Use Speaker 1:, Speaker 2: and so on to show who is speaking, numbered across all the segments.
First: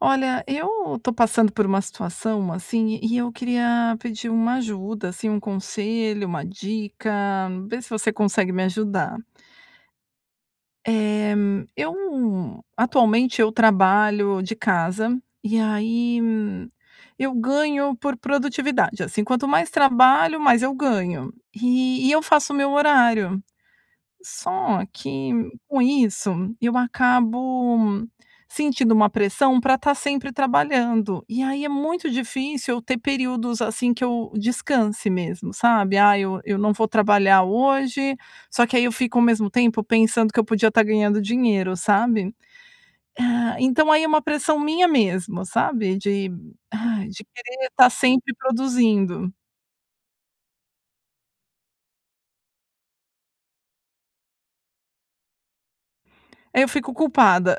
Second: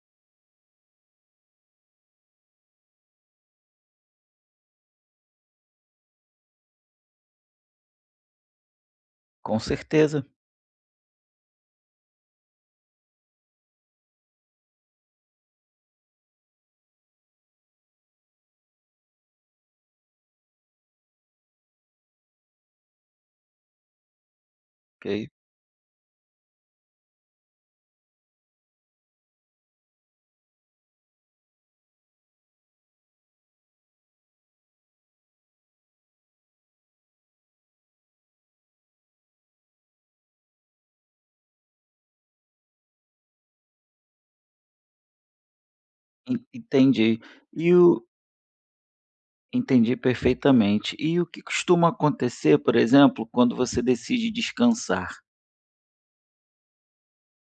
Speaker 1: Olha, eu tô passando por uma situação assim, e e eu queria pedir uma ajuda, assim, um conselho, uma dica, vê se você consegue me ajudar.
Speaker 2: Com certeza.
Speaker 1: Eh, eu, atualmente eu trabalho de casa, e aí, eu ganho por produtividade, assim, quanto mais trabalho mais eu ganho. E e eu faço o meu horário. Só
Speaker 2: Ok.
Speaker 1: que com isso, eu acabo sentindo uma pressão, pra tá sempre trabalhando, e aí é muito difícil eu ter períodos, assim, que eu descanse mesmo sabe. "Ai, eu eu não vou trabalhar hoje", só que aí eu fico ao mesmo tempo pensando, que eu podia tá ganhando dinheiro sabe? Ah, então aí é uma pressão minha mesmo, sabe, de,
Speaker 2: En
Speaker 1: ai,
Speaker 2: entendi.
Speaker 1: de querer
Speaker 2: E
Speaker 1: tá
Speaker 2: o
Speaker 1: sempre produzindo.
Speaker 2: entendi perfeitamente. E o que costuma acontecer, por exemplo, quando você decide descansar?
Speaker 1: Aí eu fico culpada.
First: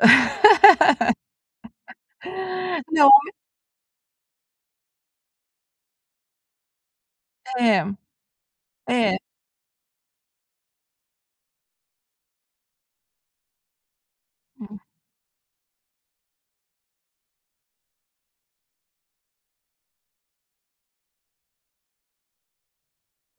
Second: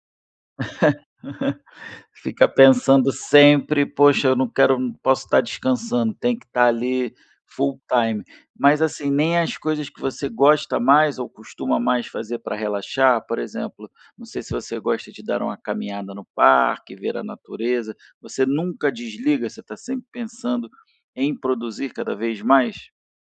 Speaker 2: Fica
Speaker 1: Não
Speaker 2: pensando
Speaker 1: é?
Speaker 2: sempre, "Poxa, eu não quero, eu não posso tá descansando, tem que tá ali, full
Speaker 1: É.
Speaker 2: time". Mas, assim,
Speaker 1: É.
Speaker 2: nem as coisas que você gosta mais, ou costuma mais fazer pra relaxar, por exemplo, não sei se você
Speaker 1: Hum.
Speaker 2: gosta de dar uma caminhada no parque, ver a natureza, você nunca desliga? Você tá sempre pensando em produzir cada vez mais?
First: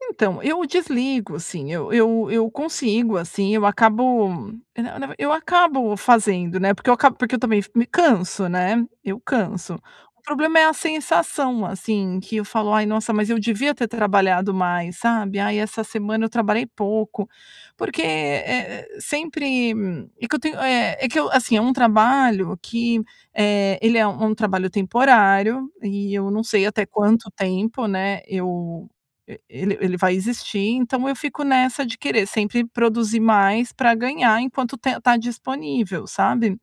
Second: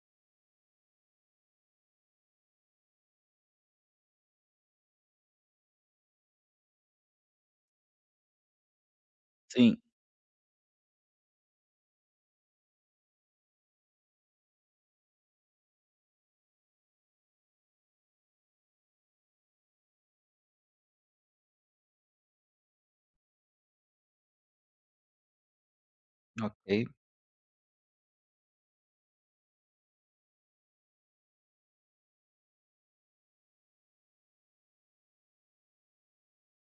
Speaker 1: Então, eu desligo, sim, eu eu eu consigo, assim, eu acabo, é, na na v eu acabo fazendo, né, porque eu acabo porque eu também f me canso, né, eu canso.
Speaker 2: Sim.
Speaker 1: O problema é a sensação, assim, que eu falo: "Ai, nossa, mas eu devia ter trabalhado mais." Sabe? "Ai, essa semana eu trabalhei pouco." Porque, eh eh, sempre, e que eu tenho eh, é que eu Assim é um trabalho que, eh, ele é u um trabalho temporário e eu não sei até
Speaker 2: Ok.
Speaker 1: quanto tempo, né, eu, e ele ele vai existir, então, eu fico nessa de querer sempre produzir mais para ganhar enquanto tem tá disponível, sabe?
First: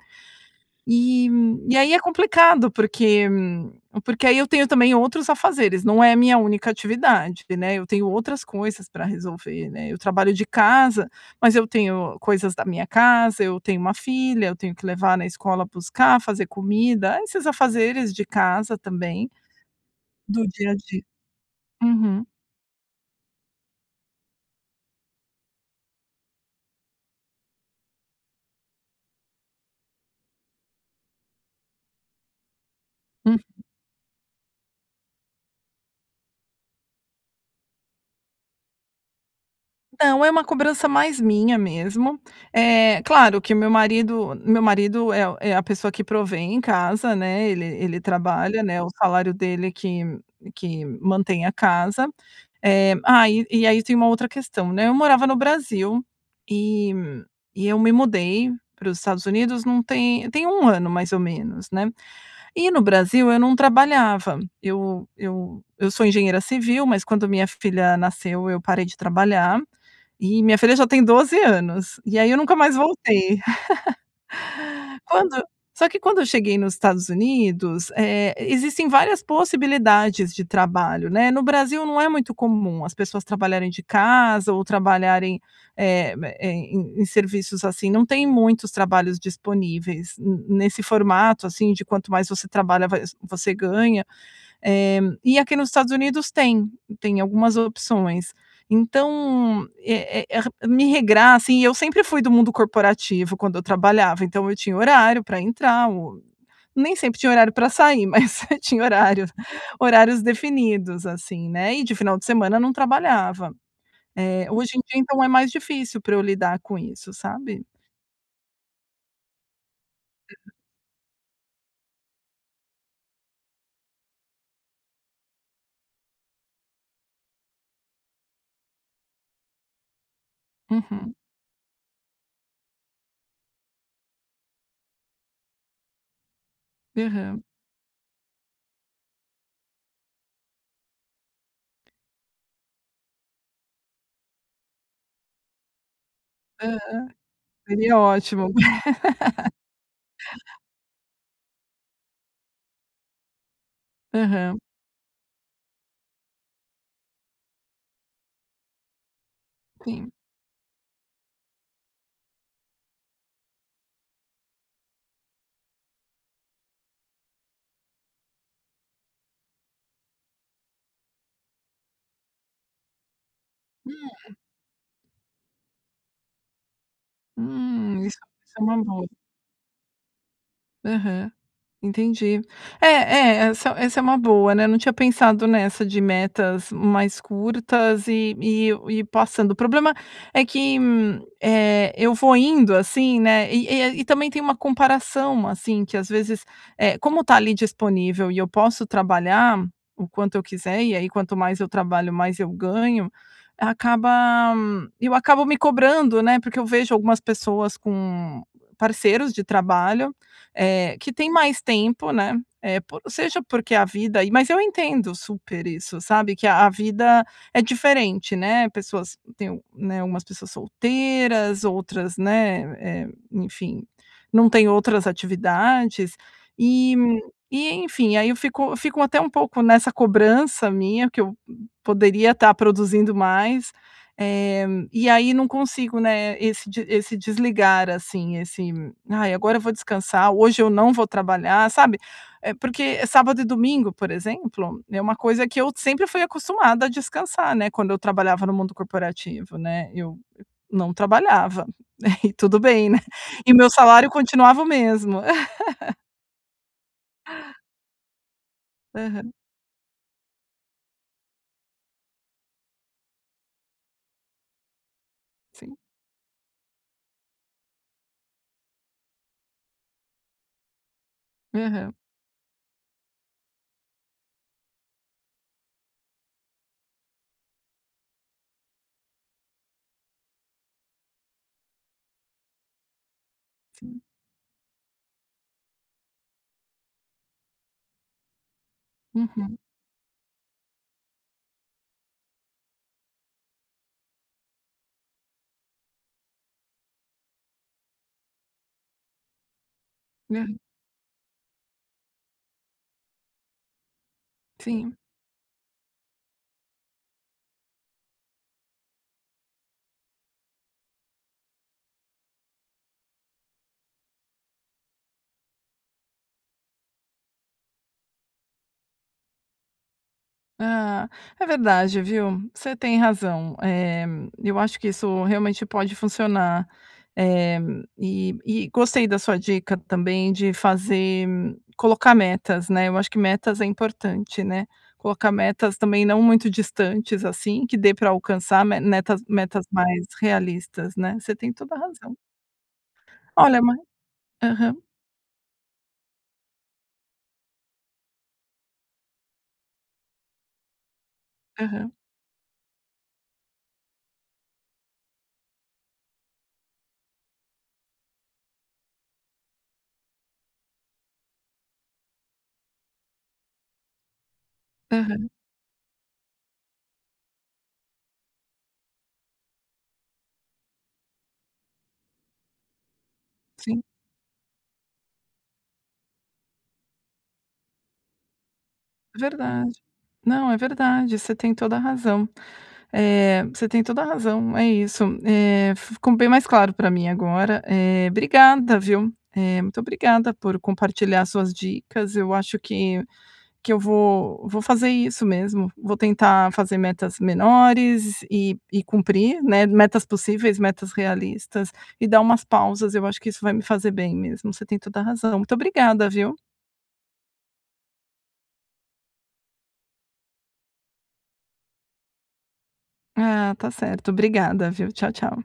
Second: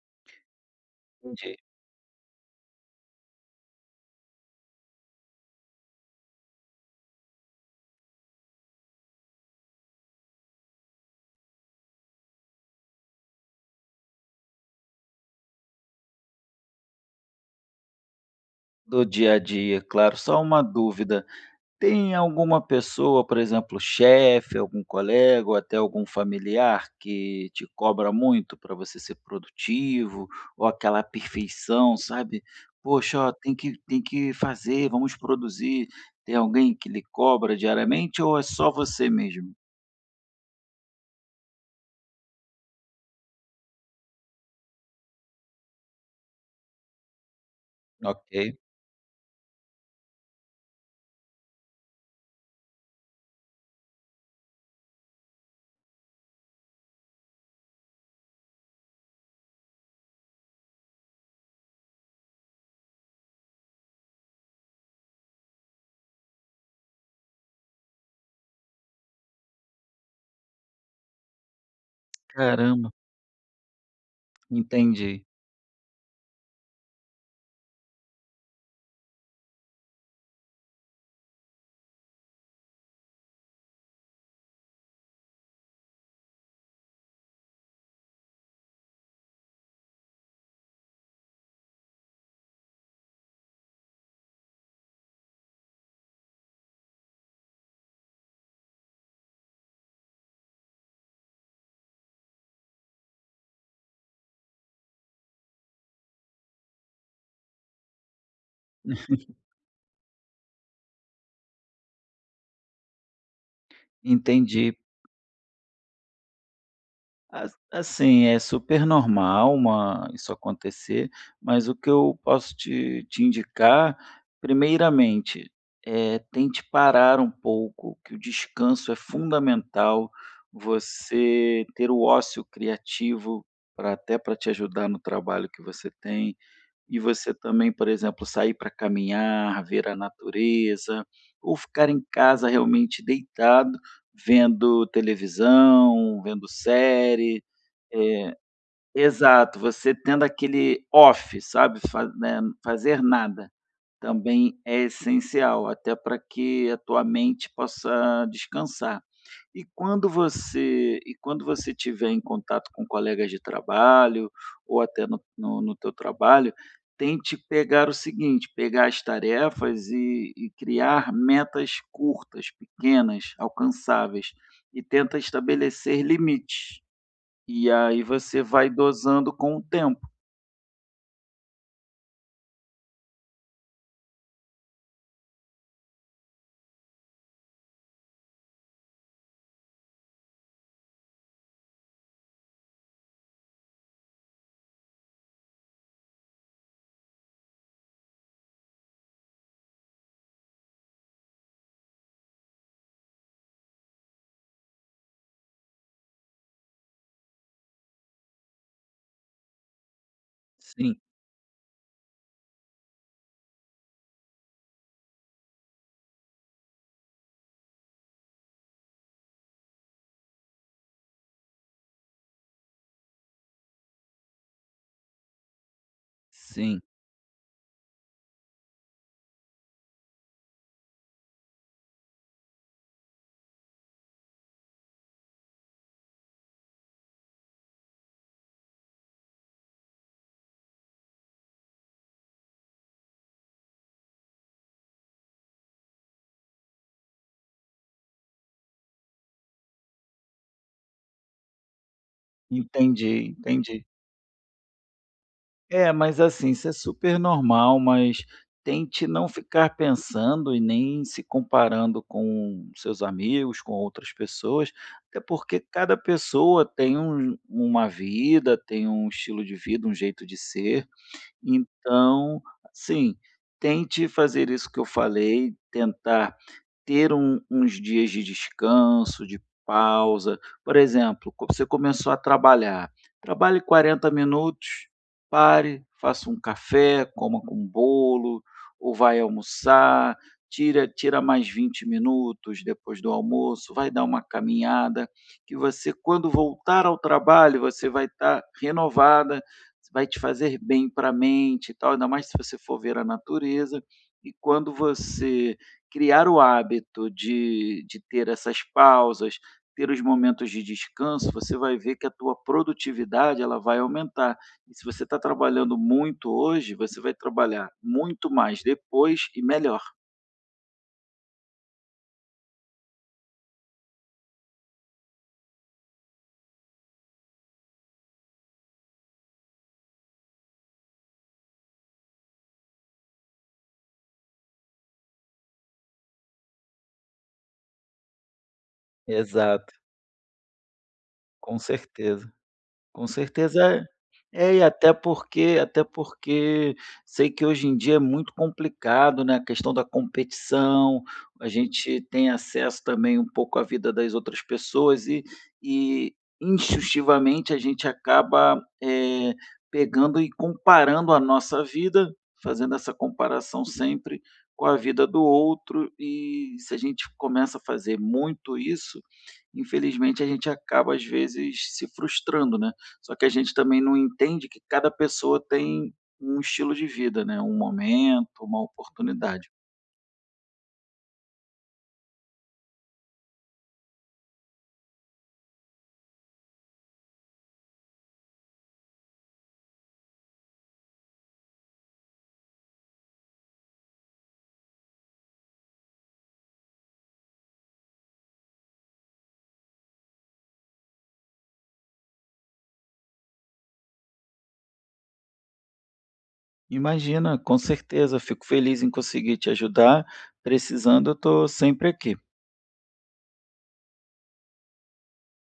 Speaker 1: E
Speaker 2: Entendi.
Speaker 1: e aí é complicado, porque, hum, porque aí eu tenho também outros afazeres, não é minha única atividade, né, eu tenho outras coisas pra resolver, né, eu trabalho de casa, mas eu tenho coisas da minha casa, eu tenho 1 filha, eu tenho que levar na escola, buscar, fazer comida, esses afazeres de casa,
Speaker 2: Do
Speaker 1: também,
Speaker 2: dia a dia, claro. Só
Speaker 1: do
Speaker 2: uma
Speaker 1: dia a dia.
Speaker 2: dúvida: tem
Speaker 1: Uhum.
Speaker 2: alguma pessoa, por exemplo, chefe, algum colega, ou até algum familiar que te cobra muito pra você ser produtivo? Ou aquela perfeição, sabe? "Poxa, ó,
Speaker 1: Uhum.
Speaker 2: tem que tem que fazer, vamos produzir." Tem alguém que lhe cobra diariamente ou é só você mesmo?
Speaker 1: Não, é uma cobrança mais minha mesmo. Eh, claro que meu marido meu marido é a é a pessoa que provê em casa, né, ele ele
Speaker 2: Ok.
Speaker 1: trabalha, né, o salário dele é que que mantém a casa. Eh, ai, e aí eu tenho uma outra questão, né: eu morava no Brasil e e eu me mudei para os Estados Unidos não tem tem 1 ano, mais ou menos, né? E no Brasil eu não trabalhava, eu eu eu sou engenheira civil, mas quando minha filha nasceu eu parei de trabalhar e minha filha já tem 12 anos e aí eu nunca mais
Speaker 2: Caramba.
Speaker 1: voltei.
Speaker 2: Entendi.
Speaker 1: Quando só que quando eu cheguei nos Estados Unidos, eh, existem várias possibilidades de trabalho, né? No Brasil não é muito comum as pessoas trabalharem de casa ou trabalharem, eh, ma em em em serviços assim, não tem muitos trabalhos disponíveis n nesse formato, assim, de quanto mais você trabalha, va você ganha. Eh, e aqui nos Estados Unidos tem, tem algumas opções. Então, eh eh ra me regrar, assim, e eu sempre fui do mundo corporativo quando eu trabalhava, então, eu tinha horário pra entrar ou nem sempre tinha horário pra sair, mas você tinha horário, horários definidos, assim, né? E de final de semana não trabalhava. Eh, hoje
Speaker 2: Entendi.
Speaker 1: em dia, então, é mais difícil pra eu lidar com isso,
Speaker 2: A
Speaker 1: sabe?
Speaker 2: assim, é super normal, uma isso
Speaker 1: [unintelligible]
Speaker 2: acontecer, mas o que eu posso te te indicar, primeiramente: eh, tente parar um pouco, que o descanso é fundamental,
Speaker 1: Uhum.
Speaker 2: você ter o ócio criativo pra até pra te ajudar no trabalho que você tem e você
Speaker 1: Aham.
Speaker 2: também, por exemplo, sair pra caminhar, ver a natureza ou ficar em casa, realmente, deitado, vendo televisão, vendo
Speaker 1: Aham.
Speaker 2: série,
Speaker 1: Seria
Speaker 2: eh
Speaker 1: ótimo.
Speaker 2: Exato, você tendo aquele off, sabe? Fa né, fazer nada, também
Speaker 1: Aham.
Speaker 2: é essencial até pra que a tua mente possa descansar. E quando
Speaker 1: Sim.
Speaker 2: você e quando você estiver em contato com colegas de trabalho ou até no no teu trabalho, tente pegar o seguinte: pegar as tarefas e e criar metas curtas, pequenas, alcançáveis
Speaker 1: Hum.
Speaker 2: e tenta estabelecer limites. E aí
Speaker 1: Hum, isso [unintelligible]
Speaker 2: você
Speaker 1: isso é
Speaker 2: vai
Speaker 1: uma boa.
Speaker 2: dosando com o tempo.
Speaker 1: Aham. Entendi. É é, essa essa é uma boa, né, não tinha pensado nessa de metas mais curtas. E e eu ir passando, o problema é que, eh, eu vou indo assim, né, e e aí e também tem uma comparação, assim, que às vezes, eh, como está ali disponível e eu posso trabalhar o quanto eu quiser, e aí quanto mais eu trabalho, mais eu ganho, acaba eu acabo me cobrando, né, porque eu vejo algumas pessoas com parceiros de trabalho, eh,
Speaker 2: Sim.
Speaker 1: que têm mais tempo, né? Eh, por seja porque a vida e mas eu entendo super isso, sabe, que a a vida é diferente, né, pessoas têm o né, algumas pessoas solteiras outras, né, eh, enfim, não têm outras atividades.
Speaker 2: Sim.
Speaker 1: E, e enfim aí eu fico fico até pouco nessa cobrança minha que eu, hu poderia estar produzindo mais, eh, e aí não consigo, né, esse de esse desligar, assim, esse "Ai, agora eu vou descansar. Hoje eu não vou trabalhar." Sabe? É porque sábado e domingo, por exemplo, é uma coisa que eu sempre fui acostumada a descansar, né, quando eu trabalhava no mundo corporativo, né, eu não trabalhava aí tudo bem, né?
Speaker 2: Entendi,
Speaker 1: E o meu
Speaker 2: entendi.
Speaker 1: salário continuava o mesmo.
Speaker 2: É, mas assim, isso é super normal, mas tente não
Speaker 1: Aham.
Speaker 2: ficar pensando e nem se comparando com os seus amigos, com outras pessoas, até porque
Speaker 1: Sim.
Speaker 2: cada pessoa tem um uma vida, tem um estilo de vida, um jeito de ser.
Speaker 1: Aham.
Speaker 2: Então, sim, tente fazer isso que eu falei, tentar ter um uns dias de descanso, de pausa. Por exemplo: co você começou a trabalhar, trabalhe
Speaker 1: Sim.
Speaker 2: 40 minutos, pare, faça um café, coma com bolo ou vai
Speaker 1: Uhum.
Speaker 2: almoçar, tira tira mais 20 minutos depois do almoço, vai dar uma caminhada. Que você, quando voltar ao trabalho, você vai estar renovada, isso vai te fazer
Speaker 1: [unintelligible]
Speaker 2: bem pra mente e tal, ainda mais se você for ver a natureza. E quando
Speaker 1: Sim.
Speaker 2: você criar o hábito de de ter essas pausas, ter os momentos de descanso, você vai ver que a tua produtividade, ela vai aumentar. E se você está trabalhando muito hoje, você vai trabalhar muito mais depois e melhor.
Speaker 1: Ah, é verdade viu, você tem razão. Eh, eu acho que isso realmente pode funcionar. Eh, e e gostei da sua dica também de fazer, colocar metas, né, eu acho que metas é importante, né. Colocar metas, também, não muito distantes, assim, que dê pra alcançar me netas metas
Speaker 2: Exato.
Speaker 1: mais realistas, né? Você tem
Speaker 2: Com
Speaker 1: toda a razão.
Speaker 2: certeza, com
Speaker 1: Olha, mas
Speaker 2: certeza. É, e
Speaker 1: Aham.
Speaker 2: até porque até porque sei que hoje em dia é muito complicado, né, a questão da competição, a
Speaker 1: Aham.
Speaker 2: gente tem acesso também um pouco à vida das outras pessoas e e, instintivamente, a gente acaba, eh, pegando e comparando a nossa vida, fazendo essa comparação sempre com a vida do
Speaker 1: Aham.
Speaker 2: outro, e se a gente começa a fazer muito isso, infelizmente a gente acaba às vezes se frustrando, né? Só que a gente também
Speaker 1: Sim.
Speaker 2: não entende que cada pessoa tem um estilo de vida, né, um momento, uma oportunidade.
Speaker 1: Verdade. Não, é verdade, você tem toda a razão. Eh, você tem toda a razão. É isso. Eh, ficou bem mais claro pra mim agora, eh, obrigada, viu? Eh, muito obrigada por compartilhar as suas dicas, eu acho que que eu vou, vou fazer isso mesmo, vou tentar fazer metas menores e e cumprir, né, metas possíveis, metas realistas e dar umas pausas, eu acho que isso vai me fazer bem mesmo, você tem toda a razão. Muito obrigada, viu?
Speaker 2: Imagina, com certeza, fico feliz em conseguir te ajudar. Precisando eu estou sempre aqui.
Speaker 1: Ah, tá certo. Obrigada, viu? Tchau, tchau.